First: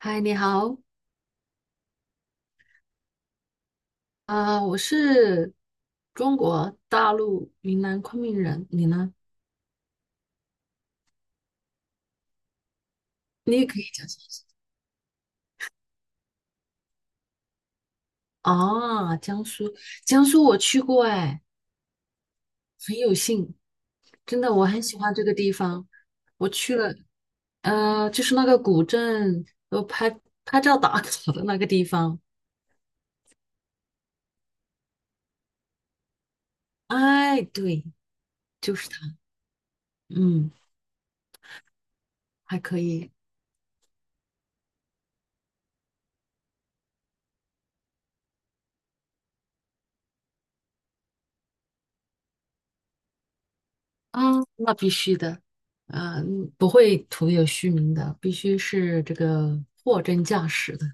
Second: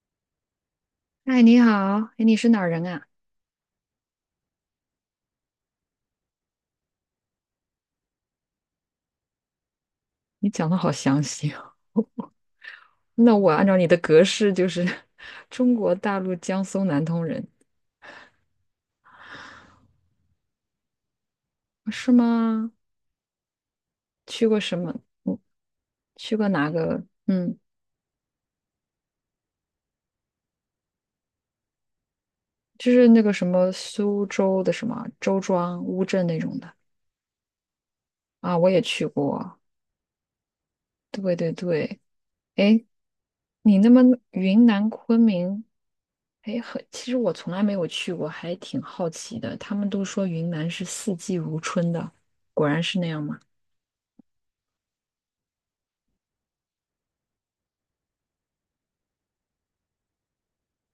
嗨，你好。嗨，你好，哎，你是哪儿人啊？我是中国大陆云南昆明人，你呢？你讲的好详细哦。那我你按也照可以你的讲江格苏。式就是 中国大陆江苏南通人，啊，江苏，江苏我去过。哎，是吗？很有幸，真去的，过我什很么？喜欢这个嗯，地方。去过我哪去了，个？嗯，就是那个古镇，我拍拍照打卡的那个地方。就是那个什么苏州的什么周庄、乌镇那种的哎，对，啊，我就也是去它。过。嗯，对对对，还可哎，以。你那么云南昆明，哎，很，其实我从来没有去过，还挺好奇的。他们都说云南是四季如春的，果然是那样吗？啊，那必须的。嗯，不会徒有虚名的，必须是这个货真价实的。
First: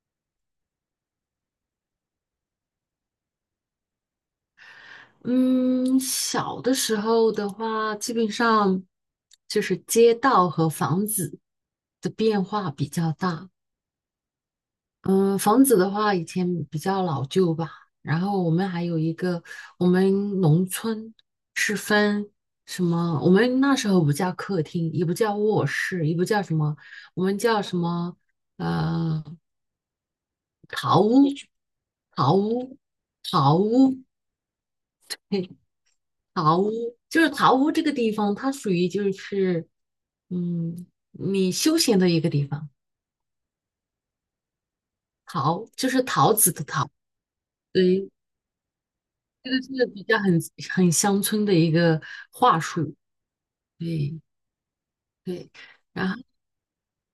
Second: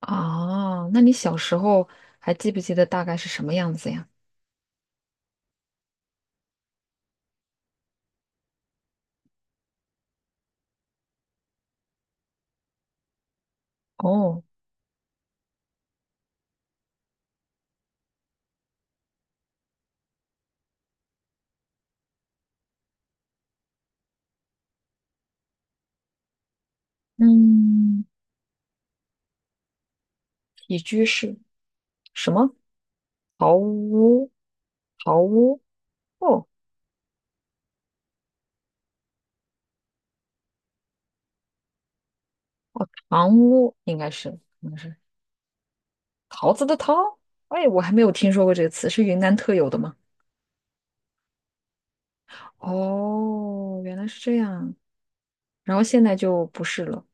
哦，那你小时候还记不记得大概是什么样子呀？嗯，小的时候的话，基本上就是街道和房子的变化比较大。哦，嗯，房子的话，以前比较老旧吧。然后我们还有一个，我们农村是分什么？我们那时候不叫客厅，也不叫卧室，也不叫什么，我们叫什嗯，么？呃，起桃居屋，室，什桃么屋，桃桃屋。屋、桃 屋，哦，桃屋就是桃屋这个地方，它属于就是，你休闲的一个地方。堂屋应该是，应该是桃就是桃子桃子的的桃。桃。哎，我还没对，有听说过这个词，是云南这特个有的是吗？比较很乡村的一个话术。哦，原来对是这样，对。然后现然在后就不是了。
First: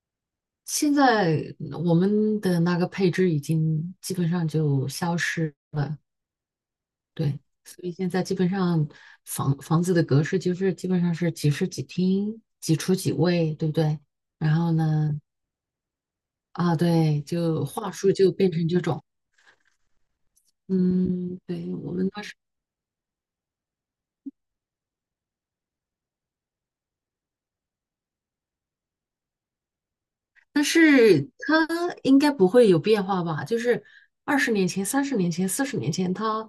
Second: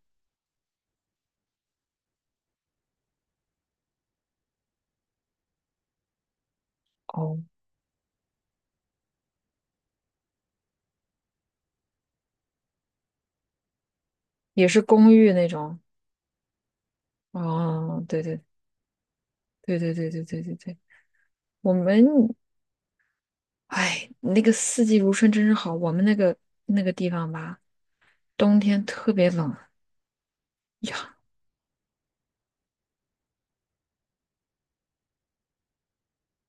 现在我们的那个配置已经基本上就消失了。对，哦，所以现在基本上房子的格式就是基本上是几室几厅、几厨几卫，对不对？然也后是公呢，寓那种。啊，对，就话哦，术对就对变成这种。对对对对对对对，嗯，对，我我们。们当时，哎，那个四季如春真是好。我们那个那个地方吧，冬天特别冷哎但呀，是它应该不会有变化吧？就是20年前、30年前、40年前，它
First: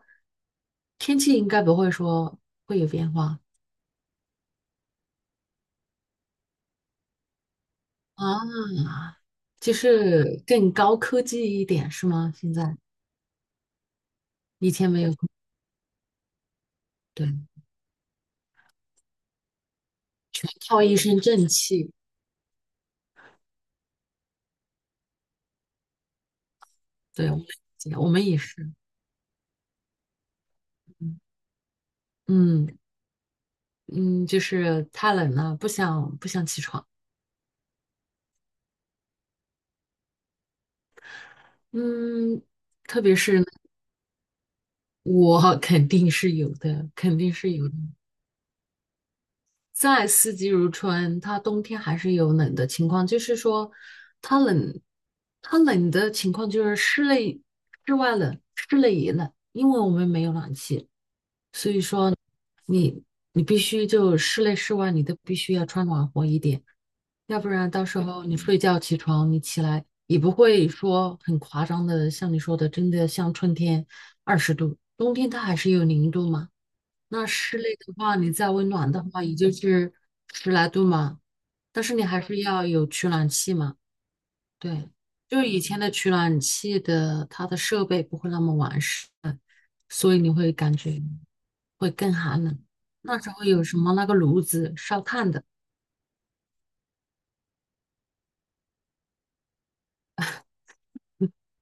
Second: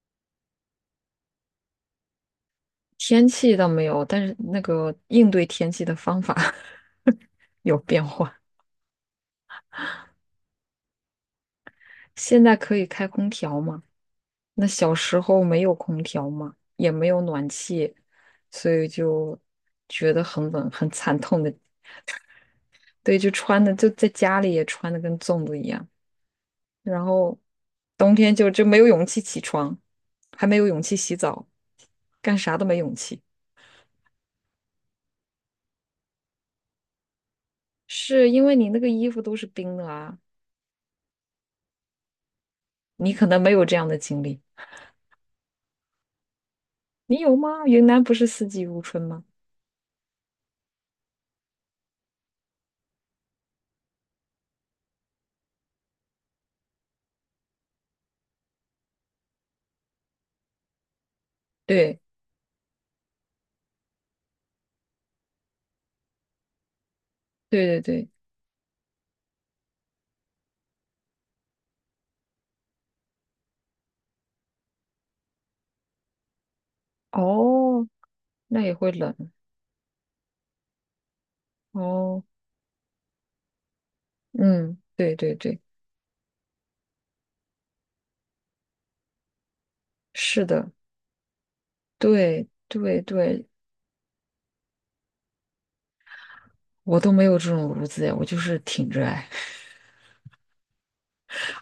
天气应该不会说会有变天化。气倒没有，但是那个应对天气的方法 有变化。啊，就是更高科技一点是吗？现现在可在以开空调嘛？那以前小没有，时候没有空调嘛，也没有对，暖气，所以就觉得全很冷，靠很一惨身痛正的。气。对，就穿的就在家里也穿的跟粽子一样。然对，我后们我冬们天也就是。没有勇气起床，还没有勇气洗嗯澡，干啥都嗯没勇气，嗯，就是太冷了，不想起床。是因为你那个衣服都是冰的啊，嗯，特你别可能是没有这样的经历，我 肯定是有的，你肯定有是吗？有的。云南不是四季如春吗？在四季如春，它冬天还是有冷的情况。就是说它冷，它冷的情况就是室内、室外冷，室内也冷，因为我们没有暖气，所以对说你你必须就室内、室外你都必须要穿暖和一点。要不对然对到时对，候你睡觉起床，你起来也不会说很夸张的，像你说的，真的像春天20度，冬天它还是有0度嘛。那室内哦，的话，你再那温也会暖的冷话，也就是十来度嘛。但是你还哦，是要有取暖器嘛。嗯，对，对对就以对，前的取暖器的它的设备不会那么完善，所以你是会的，感觉会更寒对冷。对那时候对，有什么那个炉子烧炭的，我都没有这种炉子，呀，我就是挺着哎，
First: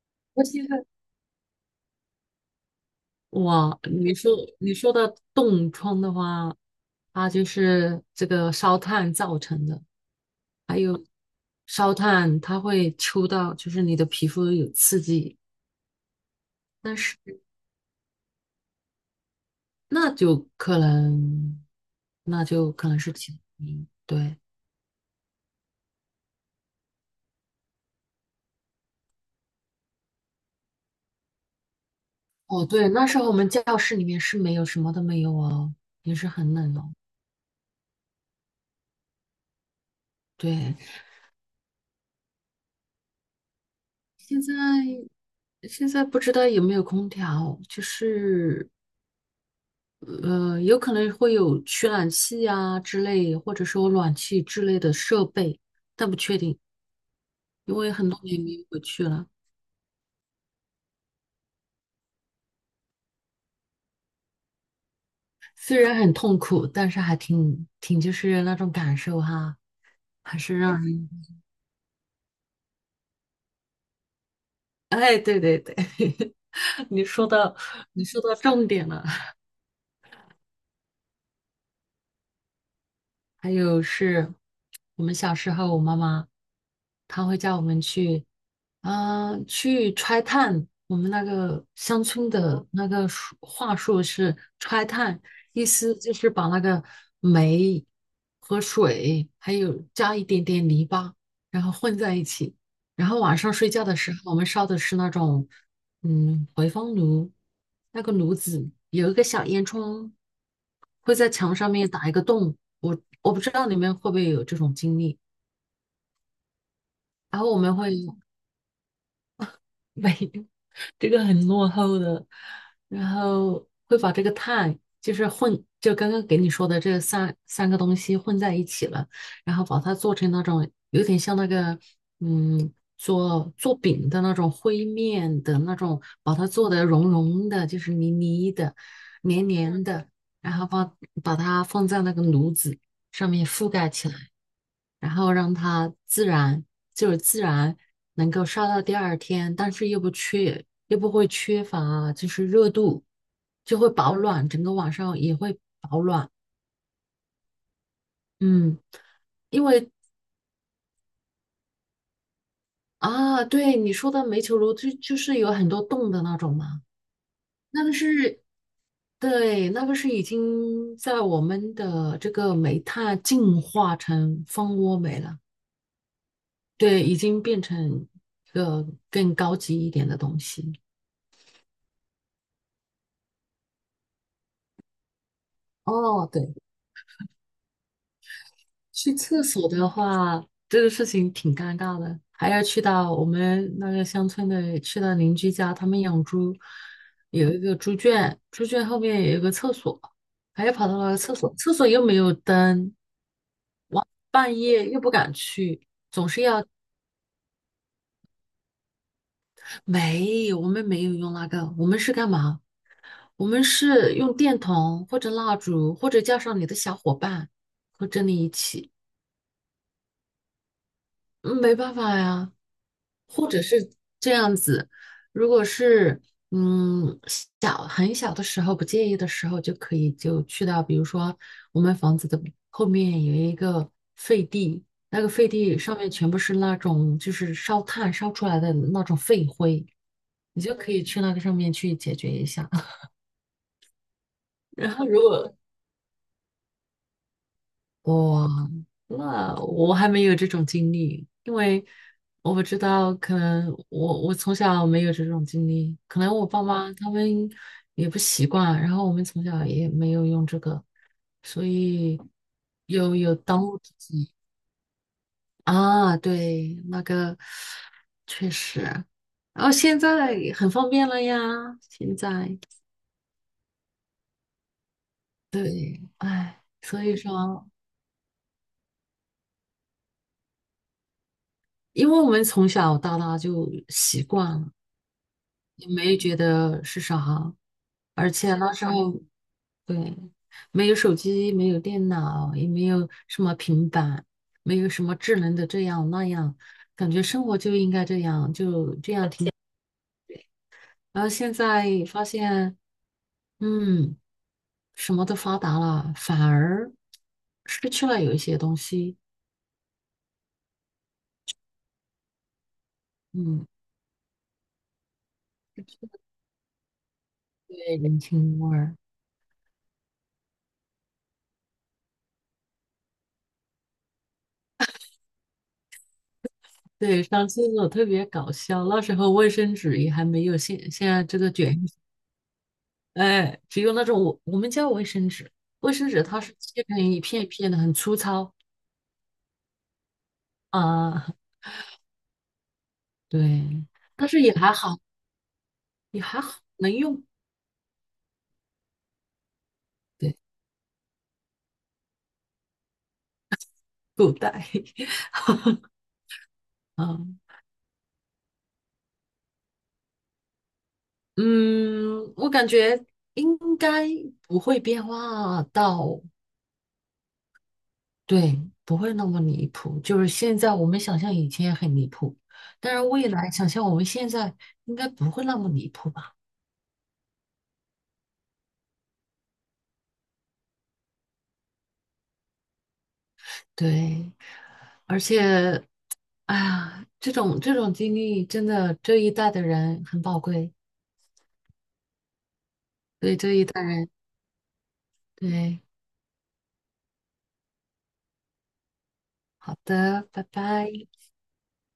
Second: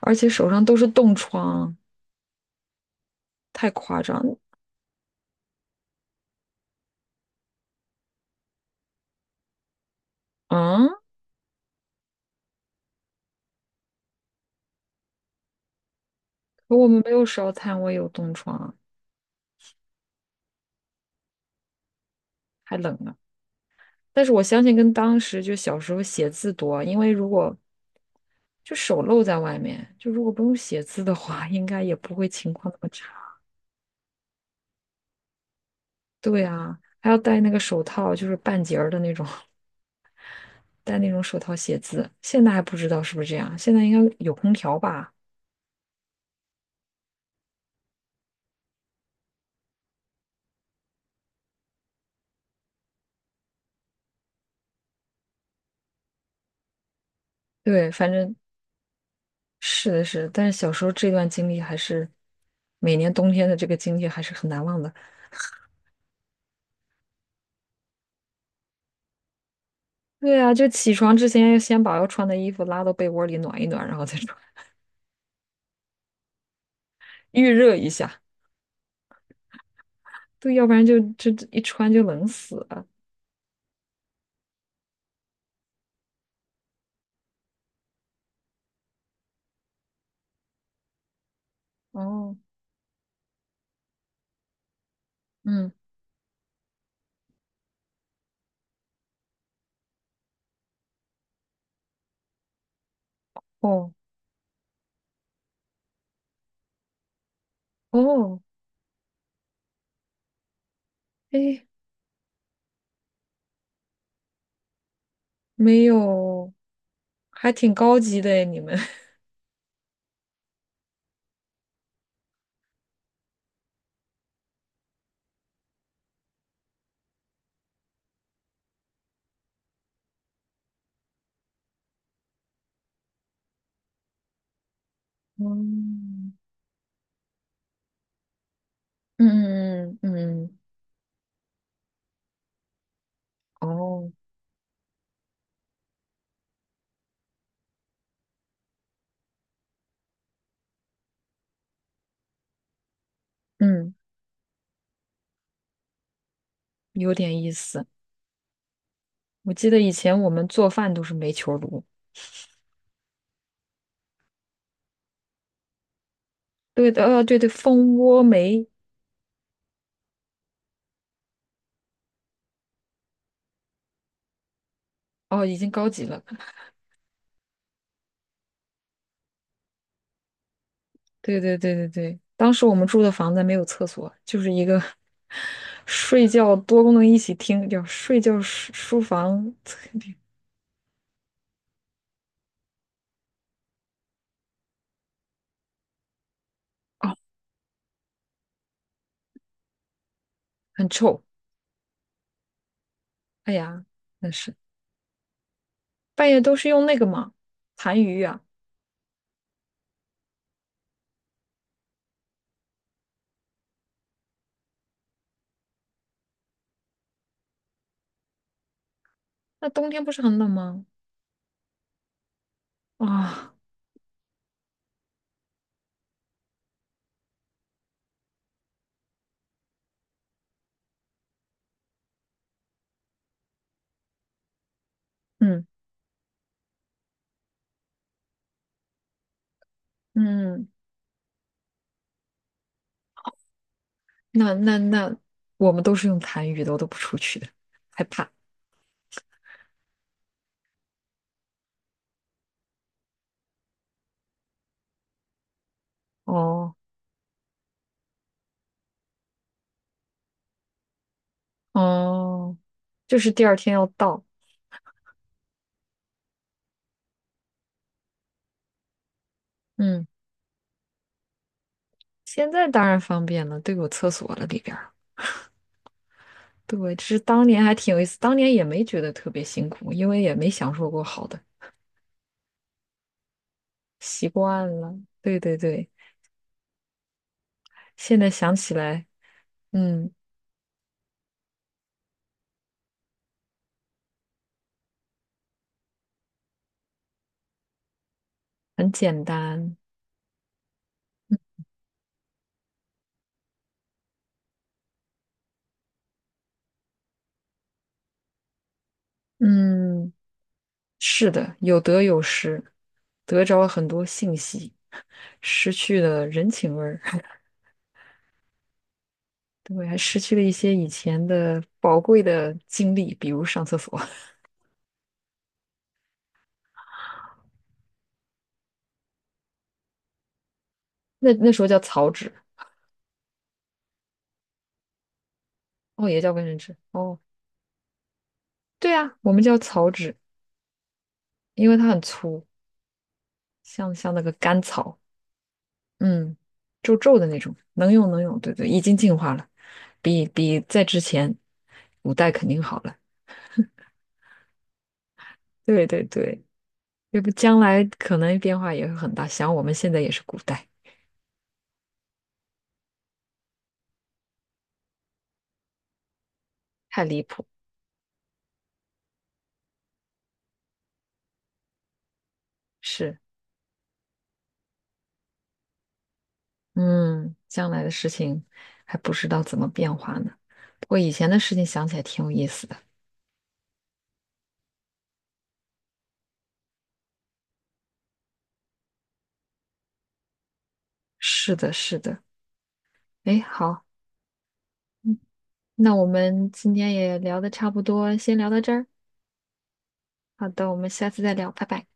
而且我手记上都得。是冻疮，太哇，夸你说张你说的冻疮的话，它就是这个烧炭造成的。嗯。啊烧炭它会抽到，就是你的皮肤有刺激。可我但们没是有烧炭，我也有冻疮啊那就可能，那就还可冷能是呢。其他原因但是对，我相信跟当时就小时候写字多，因为如果就手露在外面，就如果不用写字的话，应该也不会情哦况那对，么那时候我差。们教室里面是没有什么都没有哦，也是对很冷啊，哦。还要戴那个手套，就是半截儿的那种，对，戴那种手套写字。现在还不知道是不是这样，现在应该有现空在调吧？现在不知道有没有空调，就是有可能会有取暖器啊之类，或者说暖气之类的设备，但不确定，因对，为很反多正年没有回去了。是的是，但是小时候这段经历还是每年冬天的这个经历还是很难忘的。虽然很痛苦，但是还挺就是那种感受哈，还对啊，是就让起人。床之前要先把要穿的衣服拉到被窝里暖一暖，然后再穿，哎，对对对，你说 预到热一你下。说到重点了。对，要不然就这一穿就冷死了。还有是我们小时候，我妈妈她会叫我们去。去拆炭。我们那个乡村哦，的那个话术是拆炭，意嗯，思就是把那个煤和水，还有加一点点泥巴，然后混在一起。然后晚上睡觉哦，的时候，我们烧的是那种回风炉。那个炉哦，子有一个小烟囱，会在墙哎，上面打一个洞。我不知道你们会不会有这种经历。没有，然后还我挺们会。高级的诶你们。没有，这个很落后的，然后会把这个碳就是混，就刚刚给你说的这三个东西混在一起了，然后把它做成那种有点像那个做饼的那种灰面的那种，嗯把它做的融融的，就是泥泥的、黏黏嗯嗯的，然嗯，后把它放在那个炉子上面覆盖起哦，来，然后让它自然能够烧到第二天，但是又不会缺乏就是热度，就会嗯，保暖，整个晚上也会保暖。有点意思。嗯，我因记得以为前我们做饭都是煤球炉，啊，对你说的煤球炉就是有很多洞的那种嘛，对的，对对，那个蜂窝是。煤，对，那个是已经在我们的这个煤炭进化成蜂窝煤了。哦，已经高级了。对，已经变成一个更高级一点的东西。对对对对对，当时我们住的房子没有厕所，就是一个 睡哦，对，觉多功能一起厅，叫睡觉书去厕房，所的话，这个事情挺尴尬的，还要去到我们那个乡村的，去到邻居家，他们养猪，哦，有一个猪圈，猪圈后面有一个厕所，还要很跑到那个臭，厕所，厕所又没有灯，哎呀，那是半夜又不敢去。半夜都是用那个嘛，痰盂啊，没有，我们没有用那个，我们是干嘛？我们是用电筒或者蜡烛，或者叫上你的小伙伴，和着你一起。那冬天不是很冷吗？嗯，没办法呀。或啊、者是这样子，如果是嗯很小的时候不介意的时候，就可以就去到，比如说我们房子的后面有一个废地，那个废嗯地上面全部是那种就是烧炭烧出来的那种废灰，你嗯，就可以去那个上面去解决一下。那那然后那如果我们都是用痰盂的，我都不出去的，害怕。哇，那我还没有这种经历，因为我不知道，可能我从小没有这种经历，可能我爸哦妈他们也不习惯，然后我们从小也没有用这个，所以哦，有就是有第二当天务要之到，急啊，对，那个确实，然后现嗯，在很方便了呀。现现在在当然方便了，都有厕所了里边。对，哎，对，这所以是当年说，还挺有意思，当年也没觉得特别辛苦，因为也没享受过好的，因为我们从小到大就习习惯了。惯了。对对也对，没觉得是啥，现在而且想那起时来，候嗯，对，没有手机，没有电脑，也没有什么平板，没有什么智能的这样那样，感觉生活就应该这样，很就这简样挺 单，然后现在发现，嗯，什么都发达了，反而失去了有一些东西。嗯，是的，有得有失，得着嗯，了很多信息，失去了人情味儿，对，人情味儿。对，还失去了一些以前的宝贵的经历，比如上厕所，对，上厕所特别搞笑，那时候卫生纸也还没有现现 在那这那个时候卷 叫 草纸，哎，只有那种我们叫卫生纸，卫哦，生也纸叫它卫是生纸，切成哦，一片一片的，很粗糙。对啊，我们叫草纸，啊，因为它很粗，对，像那但个是也干还草。好，也嗯，还好能皱皱用。的那种，能用能用，对对，已经进化了，比对，比在之前古代肯定好了。够带 对对对，啊，要不将来可能变化也会很大，想我们现在也是古代，嗯，我感觉应该不会变化到，太离谱。对，不会那么离谱。就是现在我们想象以前也很离谱，但是是，未来想象我们现在应该不会那么离谱吧？嗯，将来的事情还不知道怎么变化呢。不过以前的事情想起来挺有意思的。对，而且哎呀，这种经历真的这一代的人很宝贵，是的，是的。所以哎，这一代好，人。对，那我们今天也聊的差不多，先聊到这儿。好的，拜好的，我们拜。下次再聊，拜拜。